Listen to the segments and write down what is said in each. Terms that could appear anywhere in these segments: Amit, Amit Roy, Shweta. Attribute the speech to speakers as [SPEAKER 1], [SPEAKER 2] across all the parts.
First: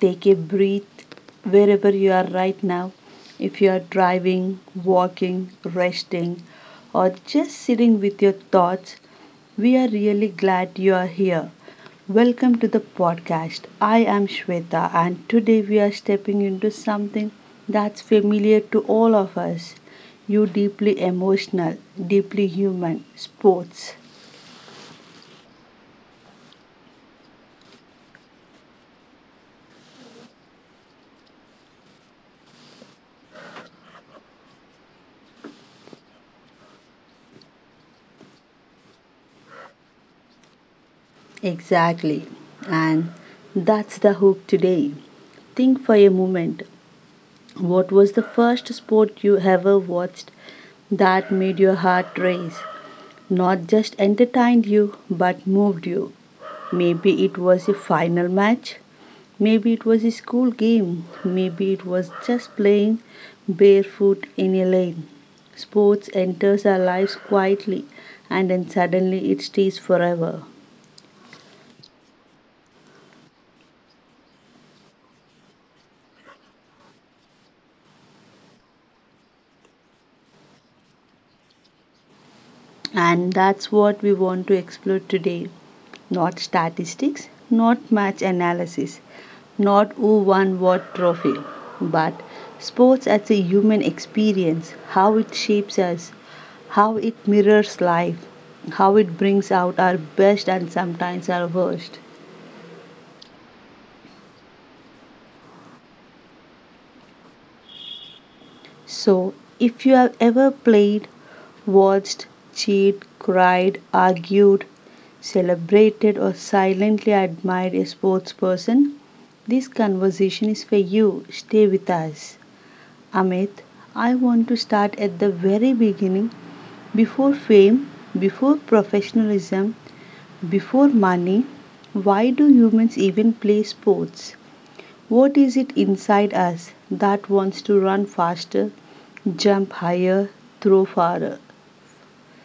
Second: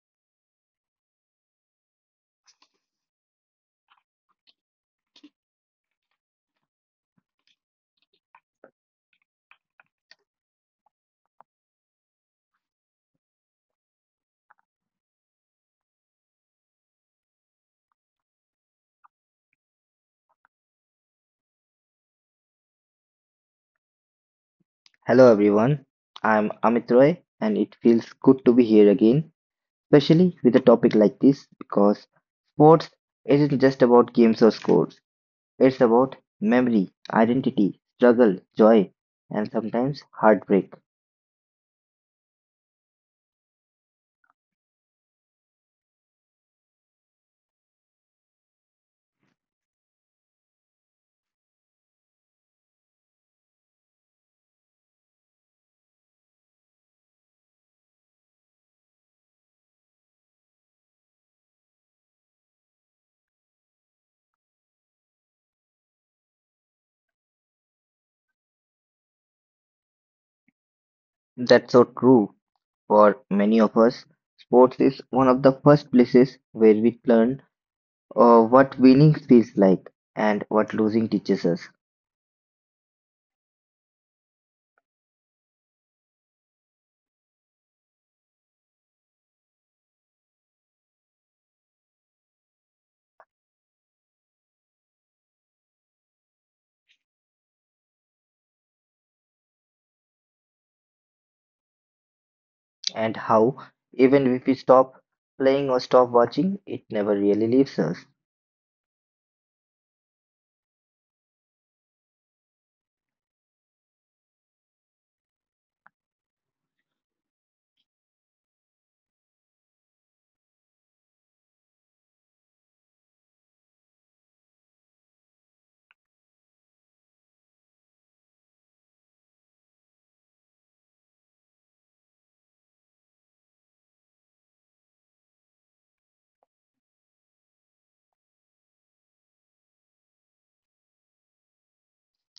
[SPEAKER 1] Take a breath wherever you are right now. If you are driving, walking, resting, or just sitting with your thoughts, we are really glad you are here. Welcome to the podcast. I am Shweta, and today we are stepping into something that's familiar to all of us. You deeply emotional, deeply human sports.
[SPEAKER 2] Hello everyone, I'm Amit Roy and it feels good to be here again, especially with a topic like this because sports isn't just about games or scores, it's about memory, identity, struggle, joy, and sometimes heartbreak.
[SPEAKER 1] Exactly. And that's the hook today. Think for a moment. What was the first sport you ever watched that made your heart race? Not just entertained you, but moved you. Maybe it was a final match. Maybe it was a school game. Maybe it was just playing barefoot in a lane. Sports enters our lives quietly and then suddenly it stays forever.
[SPEAKER 2] That's so true for many of us. Sports is one of the first places where we learn what winning feels like and what losing teaches us.
[SPEAKER 1] And that's what we want to explore today. Not statistics, not match analysis, not who won what trophy, but sports as a human experience, how it shapes us, how it mirrors life, how it brings out our best and sometimes our worst.
[SPEAKER 2] And how, even if we stop playing or stop watching, it never really leaves us.
[SPEAKER 1] So, if you have ever played, watched, cheered, cried, argued, celebrated, or silently admired a sports person, this conversation is for you. Stay with us. Amit, I want to start at the very beginning. Before fame, before professionalism, before money, why do humans even play sports? What is it inside us that wants to run faster, jump higher, throw farther?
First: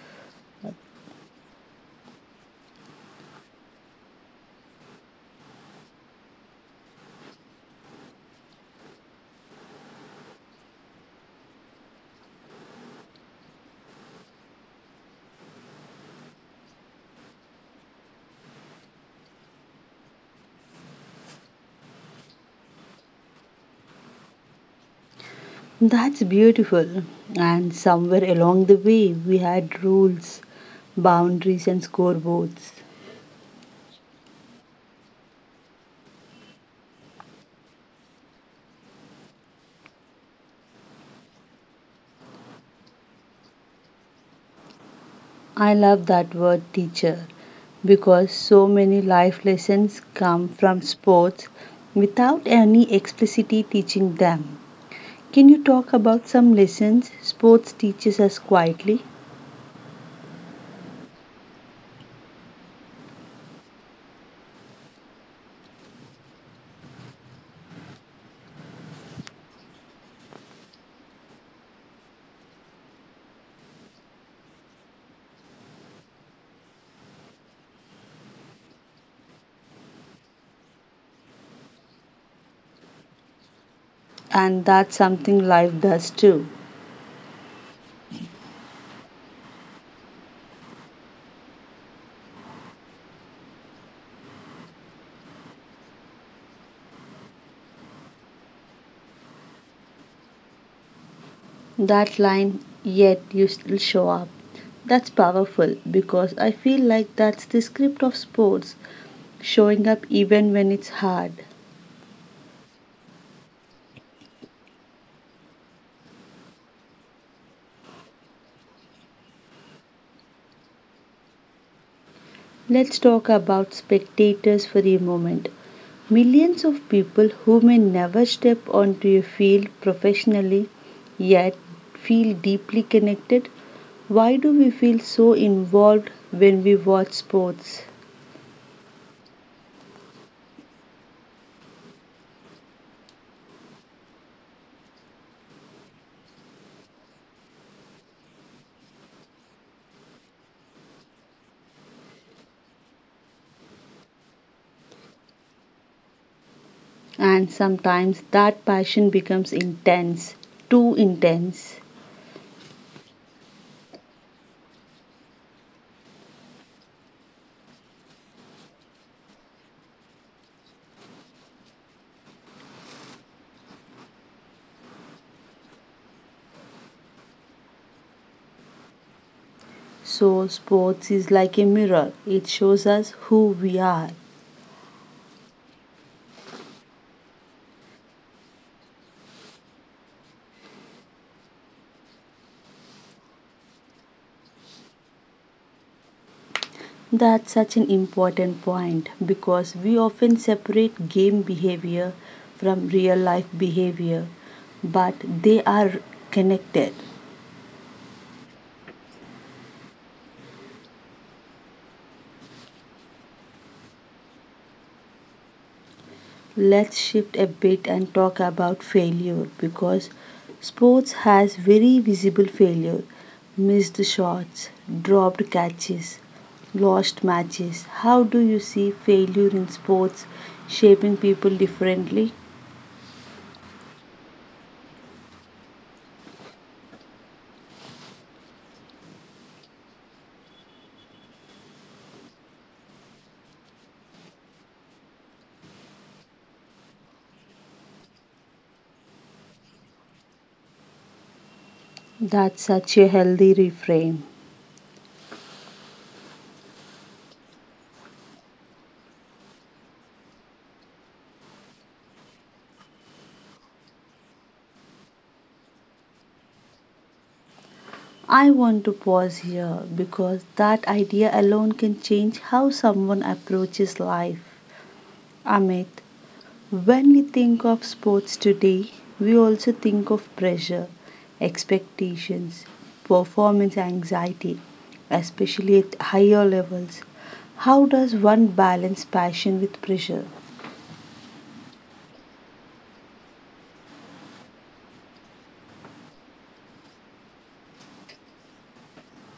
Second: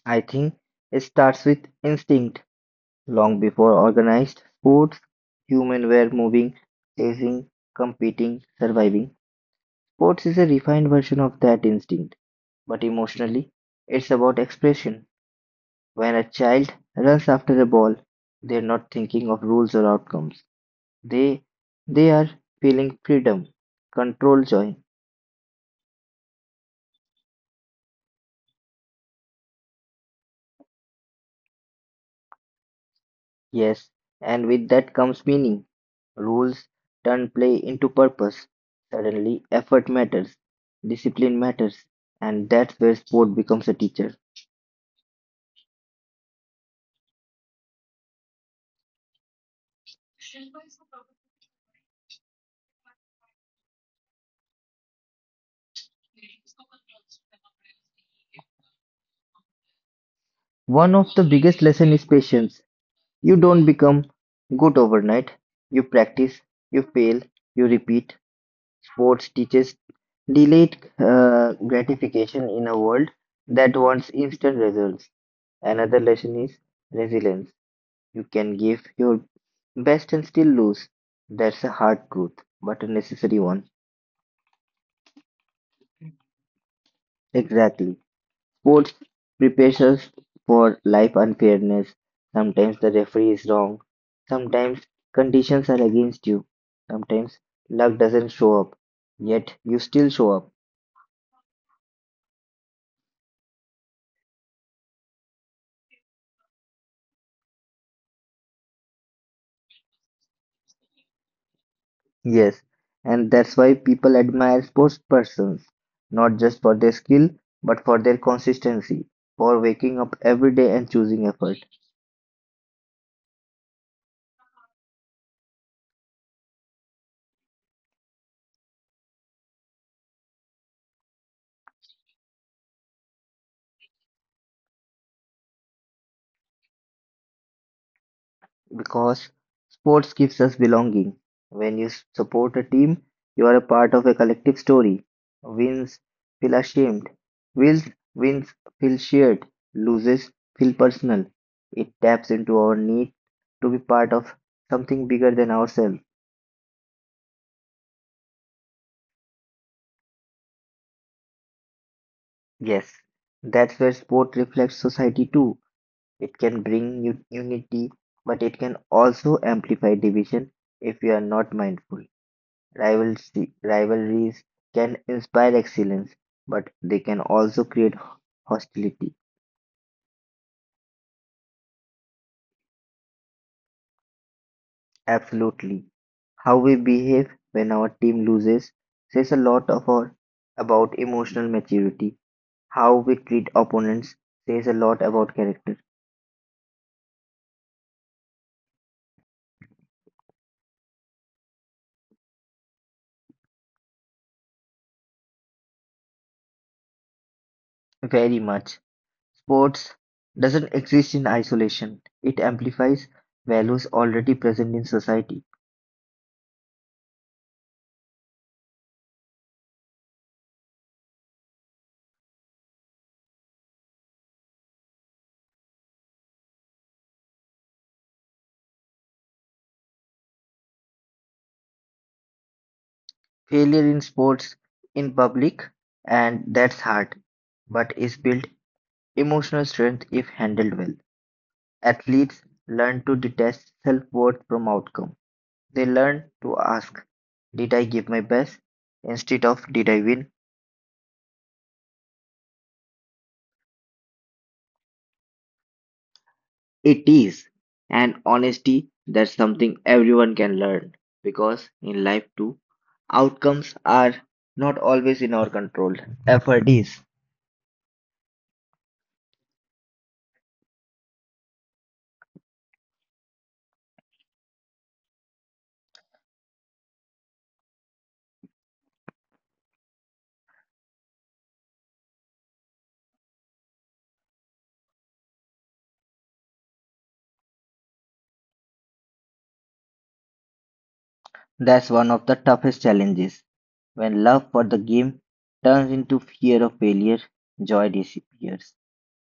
[SPEAKER 2] I think it starts with instinct. Long before organized sports, humans were moving, chasing, competing, surviving. Sports is a refined version of that instinct, but emotionally, it's about expression. When a child runs after a ball, they're not thinking of rules or outcomes. They they are feeling freedom, control, joy.
[SPEAKER 1] That's beautiful. And somewhere along the way, we had rules, boundaries, and scoreboards.
[SPEAKER 2] Yes, and with that comes meaning. Rules turn play into purpose. Suddenly, effort matters, discipline matters, and that's where sport becomes a teacher.
[SPEAKER 1] I love that word teacher because so many life lessons come from sports without any explicitly teaching them. Can you talk about some lessons sports teaches us quietly?
[SPEAKER 2] One of the biggest lessons is patience. You don't become good overnight. You practice, you fail, you repeat. Sports teaches delayed gratification in a world that wants instant results. Another lesson is resilience. You can give your best and still lose. That's a hard truth, but a necessary one.
[SPEAKER 1] And that's something life does too.
[SPEAKER 2] Exactly. Sports prepares us for life unfairness. Sometimes the referee is wrong. Sometimes conditions are against you. Sometimes luck doesn't show up. Yet you still show up.
[SPEAKER 1] That line, yet you still show up. That's powerful because I feel like that's the script of sports, showing up even when it's hard.
[SPEAKER 2] Yes. And that's why people admire sports persons, not just for their skill, but for their consistency, for waking up every day and choosing effort.
[SPEAKER 1] Let's talk about spectators for a moment. Millions of people who may never step onto a field professionally yet feel deeply connected. Why do we feel so involved when we watch sports?
[SPEAKER 2] Because sports gives us belonging. When you support a team, you are a part of a collective story. Wins feel ashamed. Wins wins feel shared. Loses feel personal. It taps into our need to be part of something bigger than ourselves.
[SPEAKER 1] And sometimes that passion becomes intense, too intense.
[SPEAKER 2] Yes, that's where sport reflects society too. It can bring unity, but it can also amplify division if we are not mindful. Rivalries can inspire excellence, but they can also create hostility.
[SPEAKER 1] So sports is like a mirror, it shows us who we are.
[SPEAKER 2] Absolutely. How we behave when our team loses says a lot of about emotional maturity. How we treat opponents says a lot about character.
[SPEAKER 1] That's such an important point because we often separate game behavior from real life behavior, but they are connected.
[SPEAKER 2] Very much. Sports doesn't exist in isolation, it amplifies values already present in society.
[SPEAKER 1] Let's shift a bit and talk about failure because sports has very visible failure, missed shots, dropped catches, lost matches. How do you see failure in sports shaping people differently?
[SPEAKER 2] Failure in sports, in public, and that's hard, but is built emotional strength, if handled well. Athletes learn to detach self-worth from outcome. They learn to ask, did I give my best? Instead of, did I win?
[SPEAKER 1] That's such a healthy reframe.
[SPEAKER 2] It is. And honesty, that's something everyone can learn. Because in life too, outcomes are not always in our control. Effort is.
[SPEAKER 1] I want to pause here because that idea alone can change how someone approaches life. Amit, when we think of sports today, we also think of pressure, expectations, performance anxiety, especially at higher levels. How does one balance passion with pressure?
[SPEAKER 2] That's one of the toughest challenges. When love for the game turns into fear of failure, joy disappears.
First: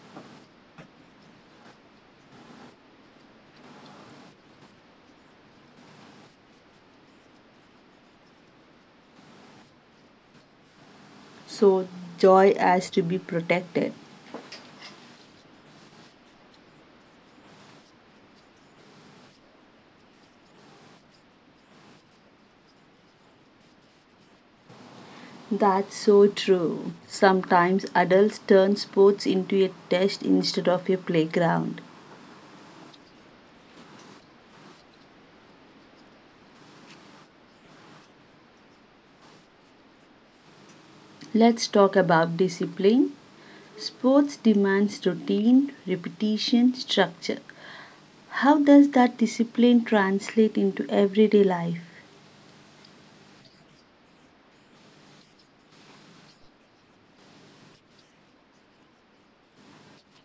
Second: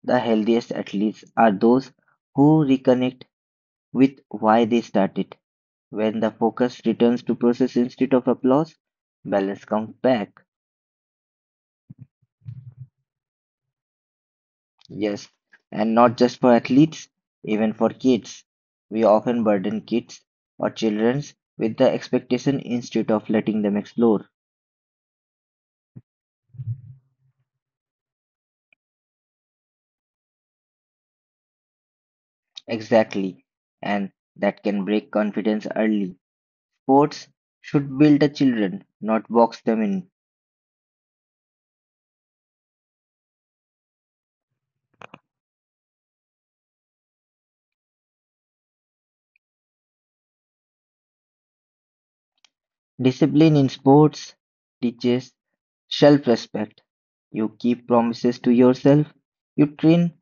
[SPEAKER 2] The healthiest athletes are those who reconnect with why they started. When the focus returns to process instead of applause, balance comes back.
[SPEAKER 1] So, joy has to be protected.
[SPEAKER 2] Yes, and not just for athletes, even for kids. We often burden kids or children with the expectation instead of letting them explore.
[SPEAKER 1] That's so true. Sometimes adults turn sports into a test instead of a playground.
[SPEAKER 2] Exactly, and that can break confidence early. Sports should build the children, not box them in.
[SPEAKER 1] Let's talk about discipline. Sports demands routine, repetition, structure. How does that discipline translate into everyday life?
[SPEAKER 2] Discipline in sports teaches self-respect. You keep promises to yourself. You train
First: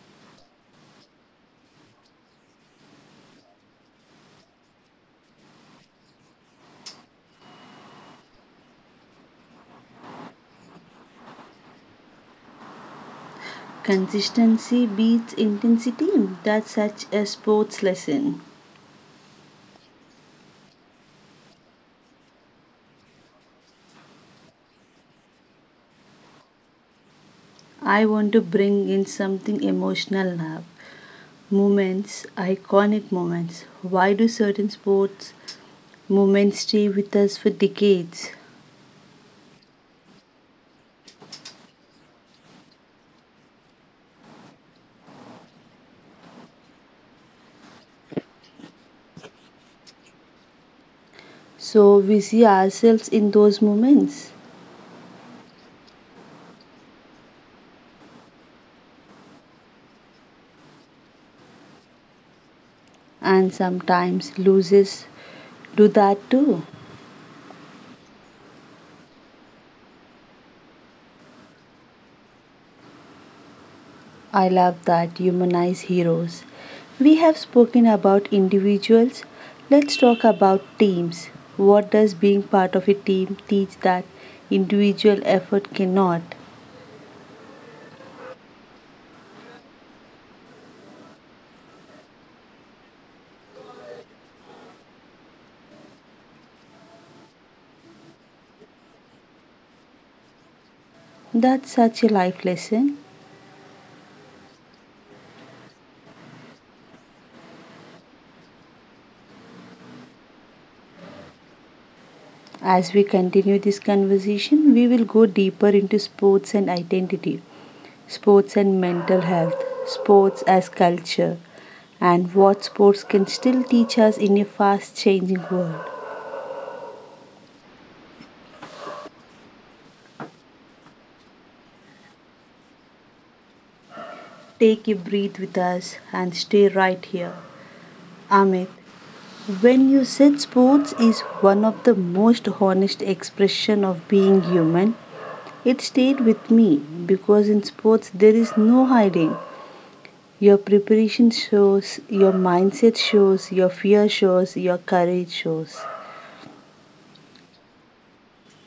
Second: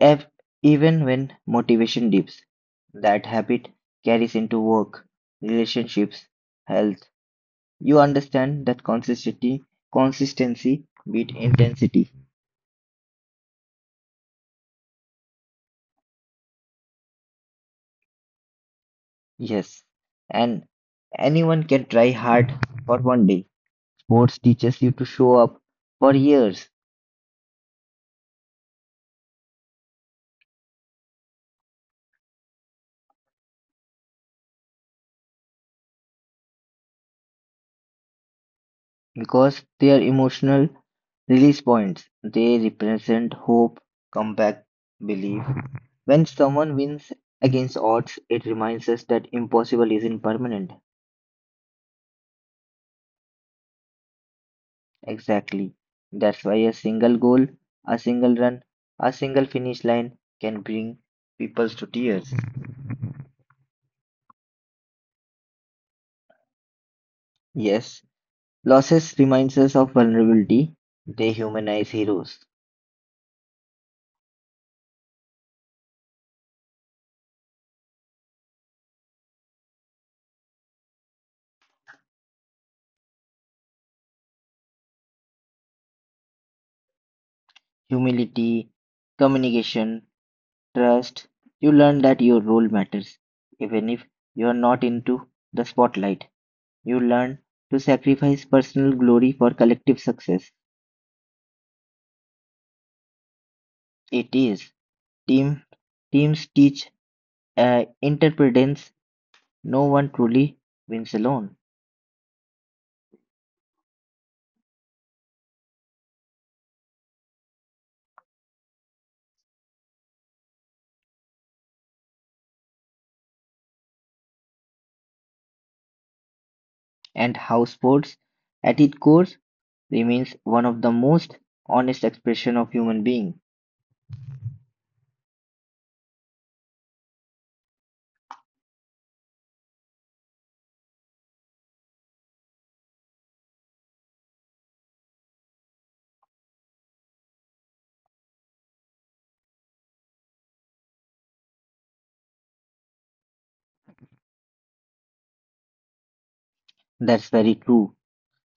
[SPEAKER 2] ev- even when motivation dips. That habit carries into work, relationships, health. You understand that consistency beat intensity.
[SPEAKER 1] Consistency beats intensity. That's such a sports lesson.
[SPEAKER 2] Yes. And anyone can try hard for one day. Sports teaches you to show up for years.
[SPEAKER 1] I want to bring in something emotional now. Moments, iconic moments. Why do certain sports moments stay with us for decades?
[SPEAKER 2] Because they are emotional release points, they represent hope, comeback, belief. When someone wins against odds, it reminds us that impossible isn't permanent.
[SPEAKER 1] So we see ourselves in those moments,
[SPEAKER 2] Exactly. That's why a single goal, a single run, a single finish line can bring people to tears.
[SPEAKER 1] and sometimes losers do that too.
[SPEAKER 2] Yes, losses reminds us of vulnerability. They humanize heroes.
[SPEAKER 1] I love that humanize heroes. We have spoken about individuals. Let's talk about teams. What does being part of a team teach that individual effort cannot?
[SPEAKER 2] Humility, communication, trust. You learn that your role matters. Even if you're not into the spotlight, you learn to sacrifice personal glory for collective success.
[SPEAKER 1] That's such a life lesson.
[SPEAKER 2] It is. Team teams teach interdependence. No one truly wins alone,
[SPEAKER 1] As we continue this conversation, we will go deeper into sports and identity, sports and mental health, sports as culture, and what sports can still teach us in a fast changing world.
[SPEAKER 2] and how sports, at its core, remains one of the most honest expression of human being.
[SPEAKER 1] Take a breath with us and stay right here. Amit, when you said sports is one of the most honest expression of being human, it stayed with me because in sports there is no hiding. Your preparation shows, your mindset shows, your fear shows, your courage shows.
[SPEAKER 2] That's very true.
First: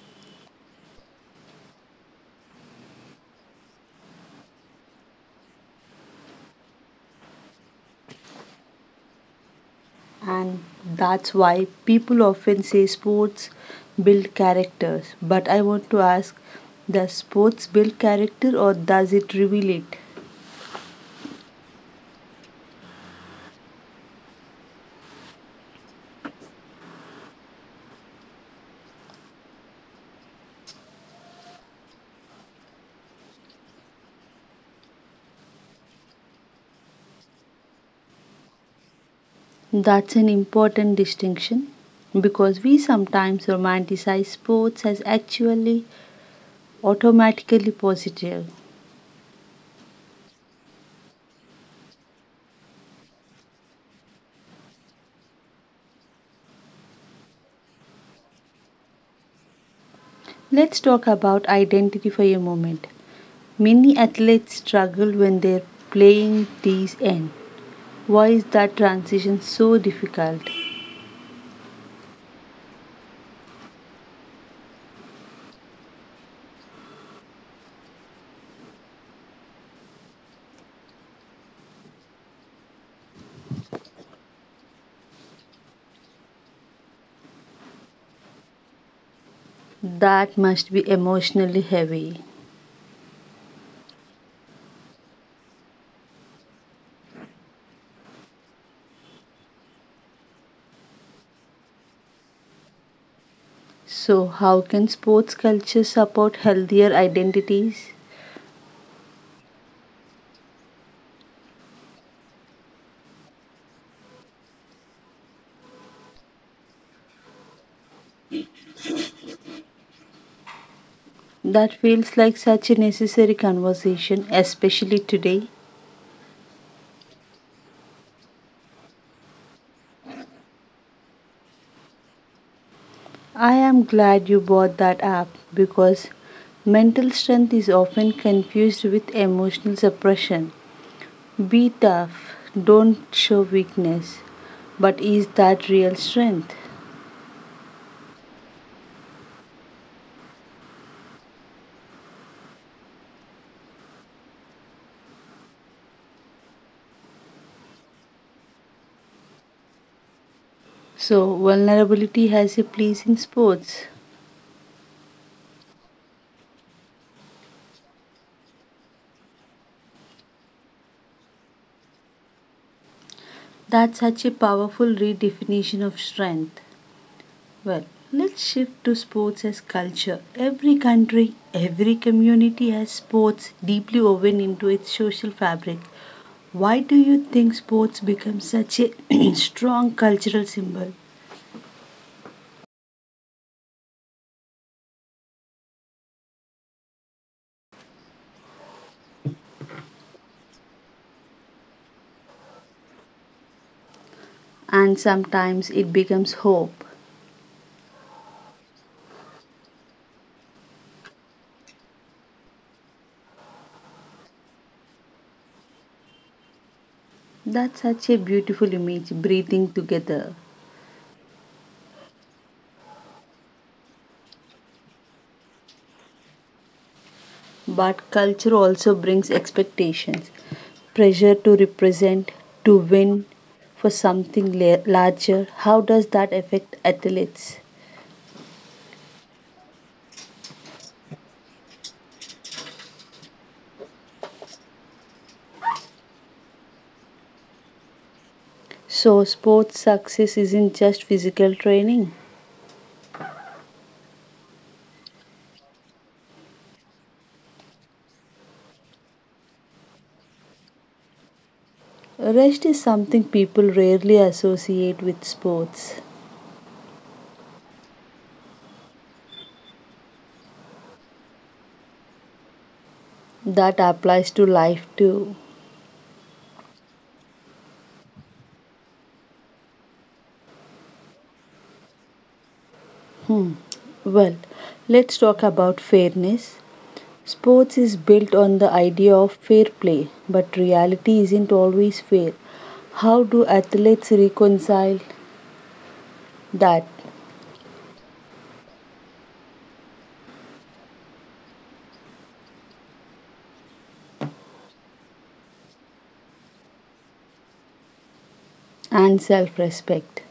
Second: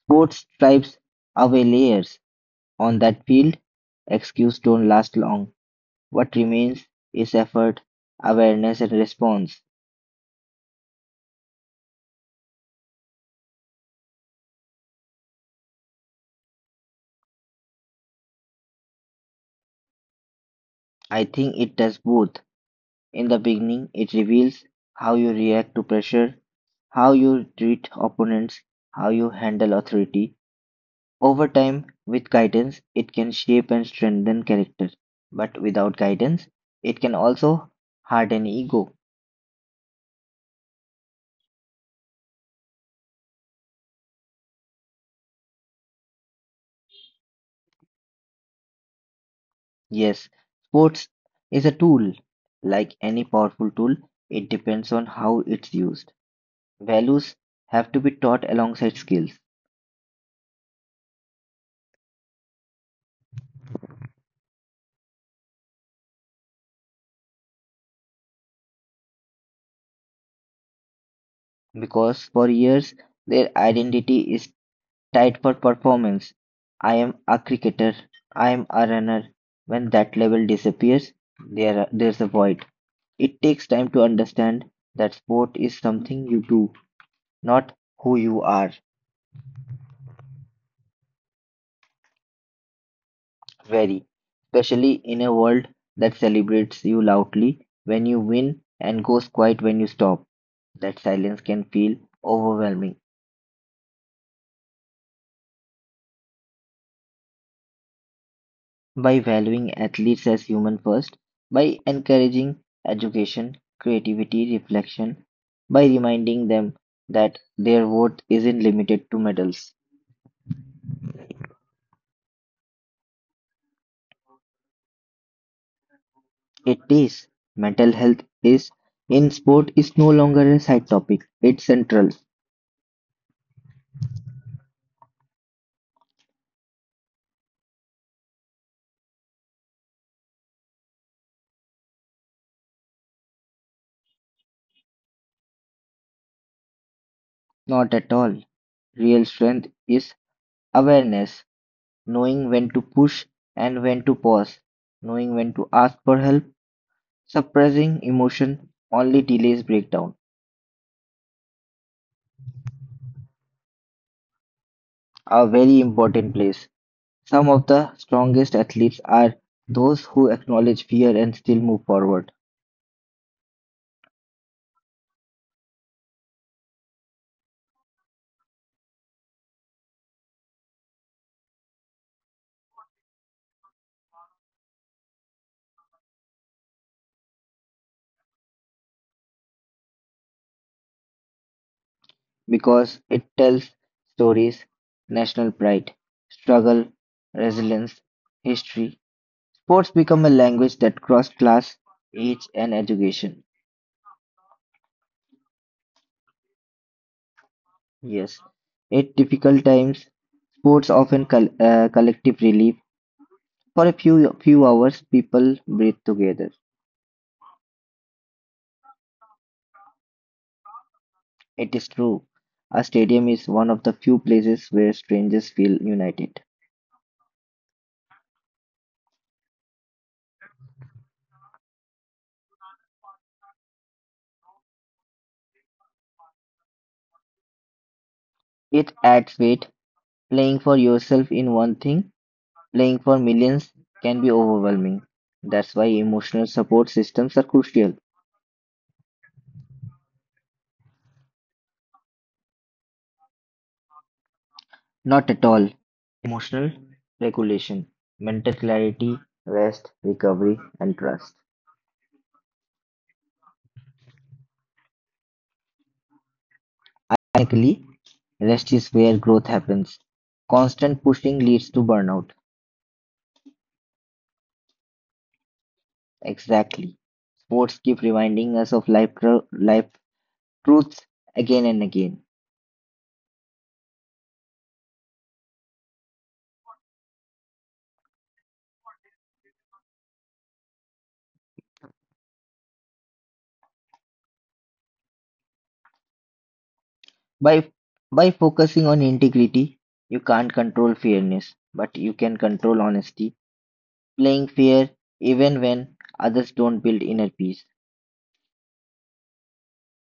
[SPEAKER 2] Sports stripes away layers on that field. Excuse don't last long. What remains is effort, awareness and response.
[SPEAKER 1] And that's why people often say sports build characters. But I want to ask, does sports build character or does it reveal it?
[SPEAKER 2] I think it does both. In the beginning, it reveals how you react to pressure, how you treat opponents, how you handle authority. Over time, with guidance, it can shape and strengthen character. But without guidance, it can also harden ego.
[SPEAKER 1] That's an important distinction because we sometimes romanticize sports as actually automatically positive.
[SPEAKER 2] Yes, sports is a tool. Like any powerful tool, it depends on how it's used. Values have to be taught alongside skills.
[SPEAKER 1] Let's talk about identity for a moment. Many athletes struggle when they're playing these ends. Why is that transition so difficult?
[SPEAKER 2] Because for years their identity is tied for performance. I am a cricketer, I am a runner. When that level disappears, there's a void. It takes time to understand that sport is something you do, not who you are.
[SPEAKER 1] That must be emotionally heavy.
[SPEAKER 2] Very, especially in a world that celebrates you loudly when you win and goes quiet when you stop. That silence can feel overwhelming.
[SPEAKER 1] So, how can sports culture support healthier identities?
[SPEAKER 2] By valuing athletes as human first, by encouraging education, creativity, reflection, by reminding them that their worth isn't limited to medals.
[SPEAKER 1] That feels like such a necessary conversation, especially today.
[SPEAKER 2] It is. Mental health is in sport is no longer a side topic. It's central.
[SPEAKER 1] I am glad you bought that app because mental strength is often confused with emotional suppression. Be tough, don't show weakness. But is that real strength?
[SPEAKER 2] Not at all. Real strength is awareness, knowing when to push and when to pause, knowing when to ask for help, suppressing emotion only delays breakdown.
[SPEAKER 1] So, vulnerability has a place in sports.
[SPEAKER 2] A very important place. Some of the strongest athletes are those who acknowledge fear and still move forward.
[SPEAKER 1] That's such a powerful redefinition of strength. Well, let's shift to sports as culture. Every country, every community has sports deeply woven into its social fabric. Why do you think sports become such a strong cultural symbol?
[SPEAKER 2] Because it tells stories, national pride, struggle, resilience, history. Sports become a language that cross class, age, and education.
[SPEAKER 1] And sometimes it becomes hope.
[SPEAKER 2] Yes, at difficult times, sports often collective relief. For a few hours, people breathe together.
[SPEAKER 1] That's such a beautiful image, breathing together.
[SPEAKER 2] It is true. A stadium is one of the few places where strangers feel united.
[SPEAKER 1] But culture also brings expectations, pressure to represent, to win for something larger. How does that affect athletes?
[SPEAKER 2] It adds weight; playing for yourself in one thing, playing for millions can be overwhelming. That's why emotional support systems are crucial.
[SPEAKER 1] So, sports success isn't just physical training.
[SPEAKER 2] Not at all. Emotional regulation, mental clarity, rest, recovery, and trust.
[SPEAKER 1] Rest is something people rarely associate with sports.
[SPEAKER 2] Ironically, rest is where growth happens. Constant pushing leads to burnout.
[SPEAKER 1] That applies to life too.
[SPEAKER 2] Exactly. Sports keep reminding us of life, life truths again and again.
[SPEAKER 1] Hmm. Well, let's talk about fairness. Sports is built on the idea of fair play, but reality isn't always fair. How do athletes reconcile that
[SPEAKER 2] By by focusing on integrity, you can't control fairness, but you can control honesty. Playing fair even when others don't build inner peace.
[SPEAKER 1] and self respect?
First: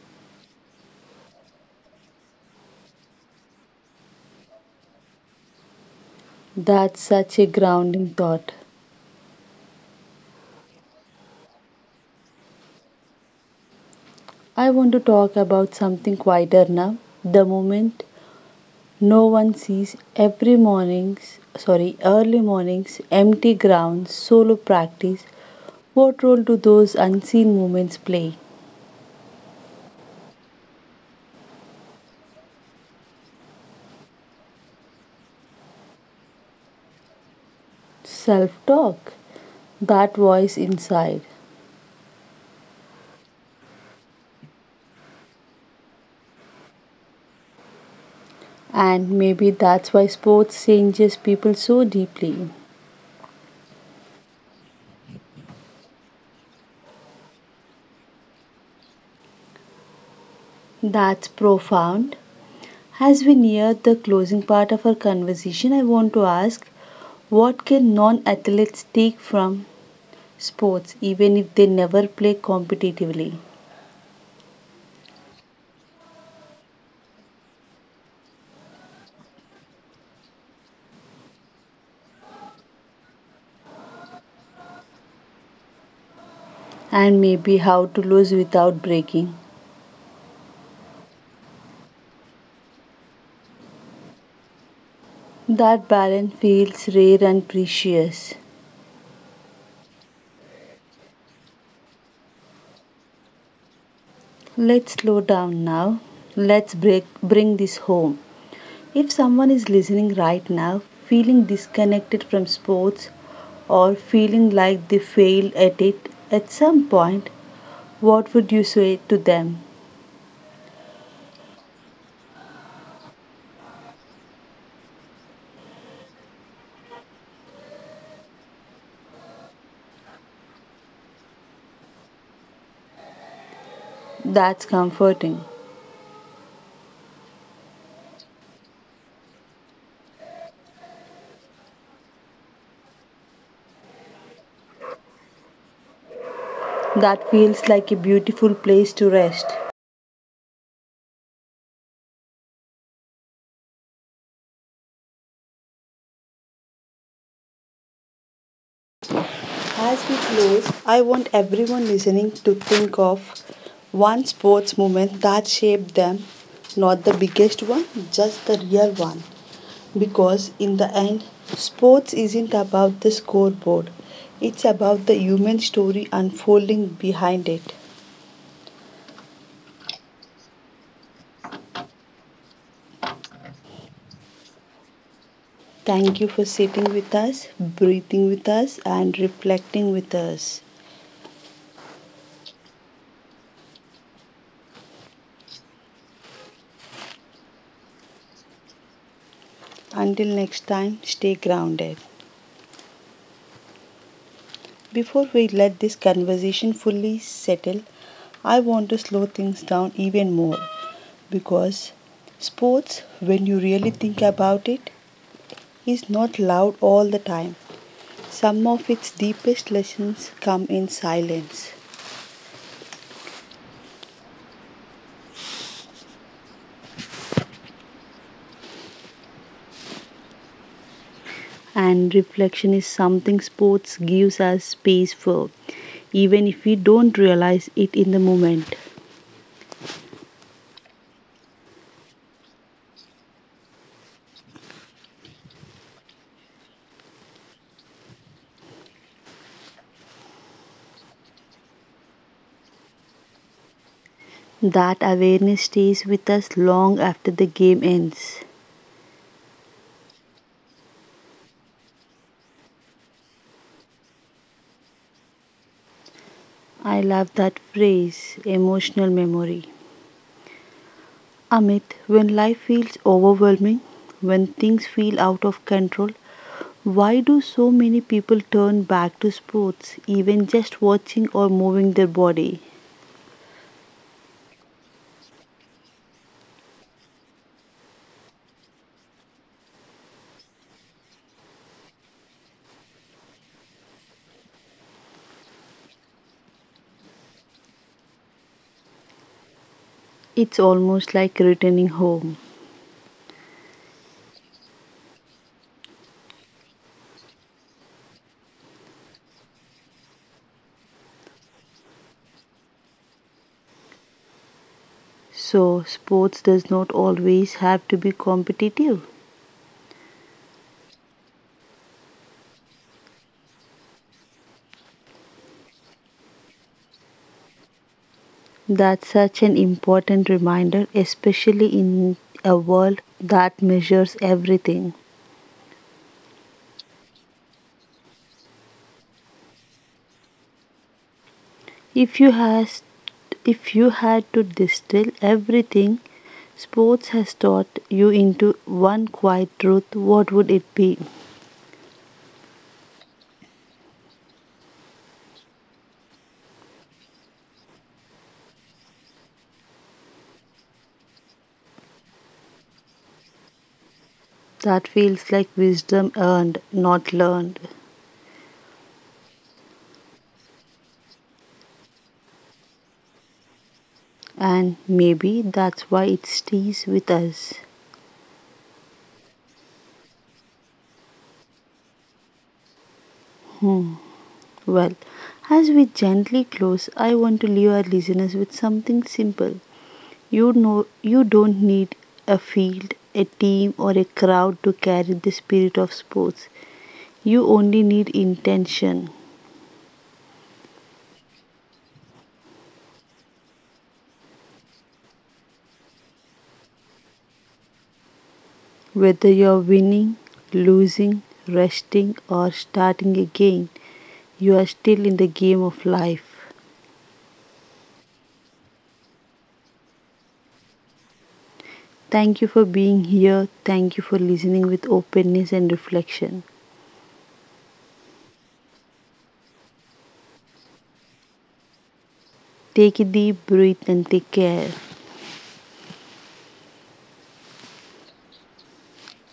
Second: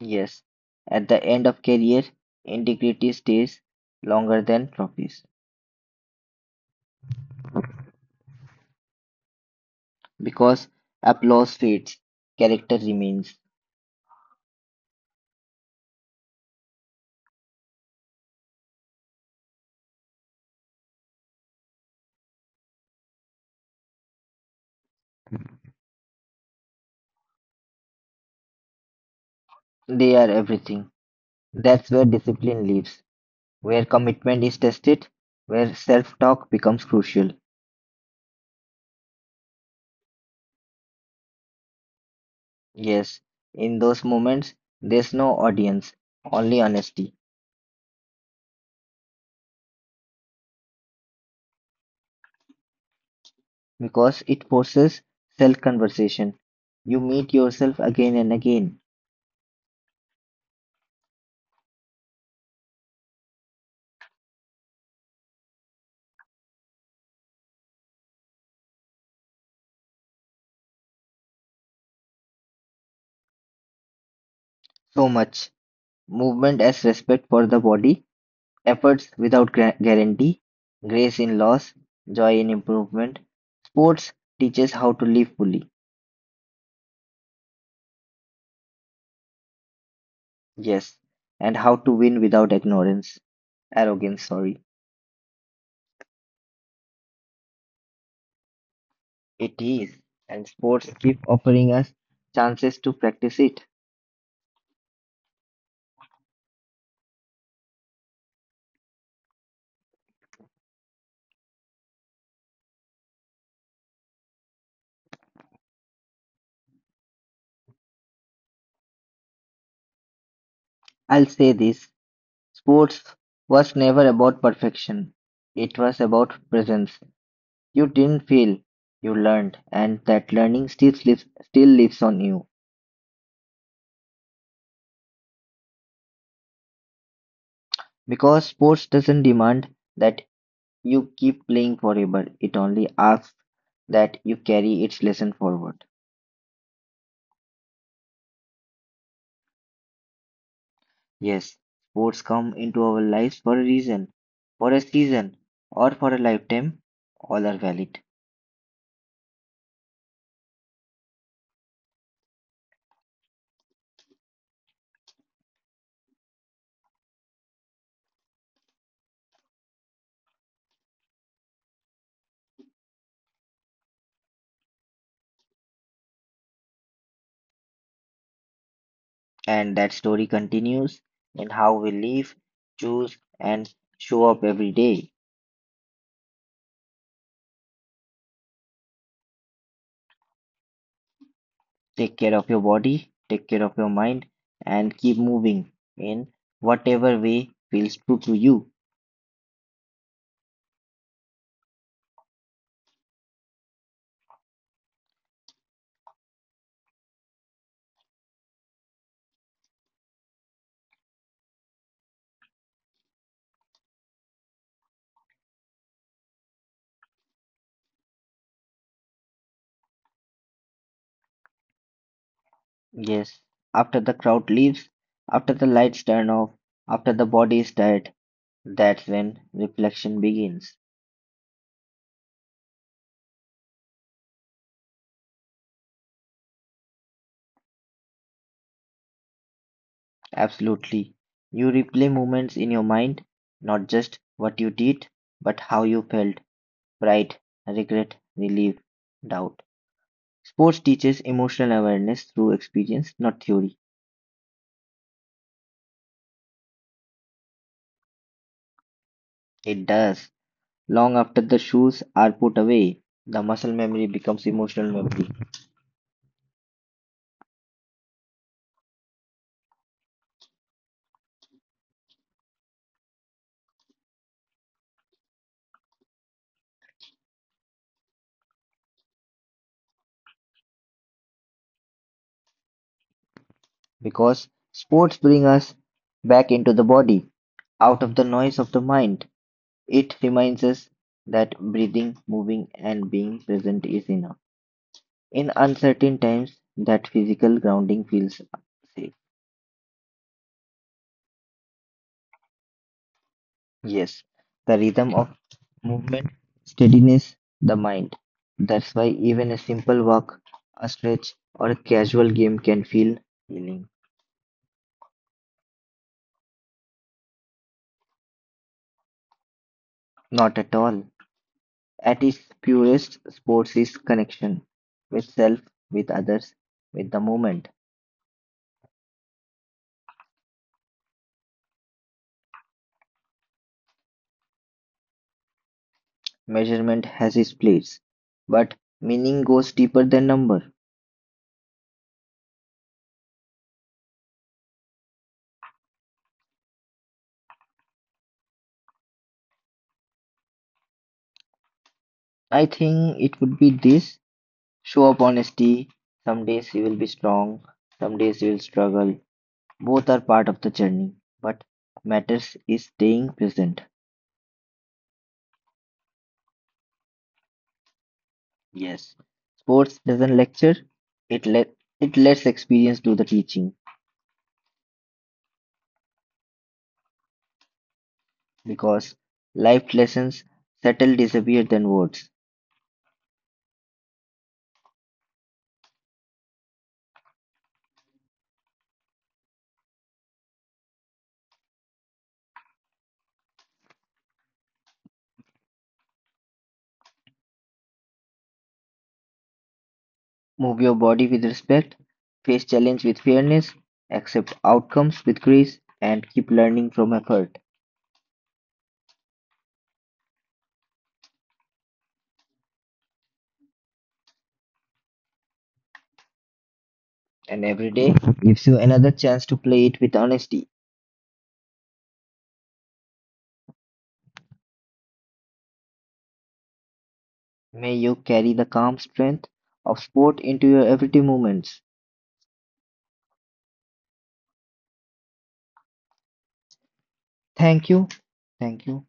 [SPEAKER 2] Yes, at the end of career, integrity stays longer than trophies
[SPEAKER 1] That's such a grounding thought.
[SPEAKER 2] because applause fades, character remains.
[SPEAKER 1] I want to talk about something quieter now. The moment no one sees, every morning's, sorry, early morning's empty grounds, solo practice, what role do those unseen moments play?
[SPEAKER 2] They are everything. That's where discipline lives, where commitment is tested, where self-talk becomes crucial.
[SPEAKER 1] Self talk, that voice inside.
[SPEAKER 2] Yes, in those moments, there's no audience, only honesty,
[SPEAKER 1] And maybe that's why sports changes people so deeply.
[SPEAKER 2] because it forces self conversation. You meet yourself again and again.
[SPEAKER 1] That's profound. As we near the closing part of our conversation, I want to ask what can non athletes take from sports even if they never play competitively?
[SPEAKER 2] So much movement as respect for the body, efforts without guarantee, grace in loss, joy in improvement. Sports teaches how to live fully,
[SPEAKER 1] And maybe how to lose without breaking.
[SPEAKER 2] yes, and how to win without arrogance, sorry.
[SPEAKER 1] That balance feels rare and precious.
[SPEAKER 2] It is, and sports keep offering us chances to practice it.
[SPEAKER 1] Let's slow down now. Let's break, bring this home. If someone is listening right now, feeling disconnected from sports or feeling like they failed at it at some point, what would you say to them?
[SPEAKER 2] I'll say this. Sports was never about perfection, it was about presence. You didn't fail, you learned, and that learning still lives on you.
[SPEAKER 1] That's comforting.
[SPEAKER 2] Because sports doesn't demand that you keep playing forever, it only asks that you carry its lesson forward.
[SPEAKER 1] That feels like a beautiful place to rest.
[SPEAKER 2] Yes, sports come into our lives for a reason, for a season, or for a lifetime. All are valid.
[SPEAKER 1] As we close, I want everyone listening to think of one sports moment that shaped them, not the biggest one, just the real one. Because in the end, sports isn't about the scoreboard, it's about the human story unfolding behind it.
[SPEAKER 2] And that story continues in how we live, choose, and show up every day.
[SPEAKER 1] Thank you for sitting with us, breathing with us, and reflecting with us.
[SPEAKER 2] Take care of your body, take care of your mind, and keep moving in whatever way feels true to you.
[SPEAKER 1] Until next time, stay grounded. Before we let this conversation fully settle, I want to slow things down even more because sports, when you really think about it, is not loud all the time. Some of its deepest lessons come in silence,
[SPEAKER 2] Yes, after the crowd leaves, after the lights turn off, after the body is tired, that's when reflection begins.
[SPEAKER 1] and reflection is something sports gives us space for, even if we don't realize it in the moment.
[SPEAKER 2] Absolutely. You replay moments in your mind, not just what you did, but how you felt pride, regret, relief, doubt. Sports teaches emotional awareness through experience, not theory.
[SPEAKER 1] That awareness stays with us long after the game ends.
[SPEAKER 2] It does. Long after the shoes are put away, the muscle memory becomes emotional memory
[SPEAKER 1] I love that phrase, emotional memory. Amit, when life feels overwhelming, when things feel out of control, why do so many people turn back to sports, even just watching or moving their body?
[SPEAKER 2] because sports bring us back into the body, out of the noise of the mind. It reminds us that breathing, moving, and being present is enough. In uncertain times, that physical grounding feels safe.
[SPEAKER 1] It's almost like returning home.
[SPEAKER 2] Yes, the rhythm of movement steadiness the mind. That's why even a simple walk, a stretch, or a casual game can feel healing.
[SPEAKER 1] So, sports does not always have to be competitive.
[SPEAKER 2] Not at all. At its purest, sports is connection with self, with others, with the moment.
[SPEAKER 1] That's such an important reminder, especially in a world that measures everything.
[SPEAKER 2] Measurement has its place, but meaning goes deeper than number.
[SPEAKER 1] If you has, if you had to distill everything sports has taught you into one quiet truth, what would it be?
[SPEAKER 2] I think it would be this show up honesty. Some days you will be strong, some days you will struggle, both are part of the journey. What matters is staying present.
[SPEAKER 1] That feels like wisdom earned, not learned.
[SPEAKER 2] Yes. Sports doesn't lecture, it let it lets experience do the teaching
[SPEAKER 1] And maybe that's why it stays with us.
[SPEAKER 2] because life lessons settle disappear than words.
[SPEAKER 1] Hmm. Well, as we gently close, I want to leave our listeners with something simple. You know, you don't need a field, a team, or a crowd to carry the spirit of sports. You only need intention.
[SPEAKER 2] Move your body with respect, face challenge with fairness, accept outcomes with grace, and keep learning from effort.
[SPEAKER 1] Whether you're winning, losing, resting, or starting again, you are still in the game of life.
[SPEAKER 2] And every day gives you another chance to play it with honesty.
[SPEAKER 1] Thank you for being here. Thank you for listening with openness and reflection.
[SPEAKER 2] May you carry the calm strength of sport into your everyday moments.
[SPEAKER 1] Take a deep breath and take care.
[SPEAKER 2] Thank you. Thank you.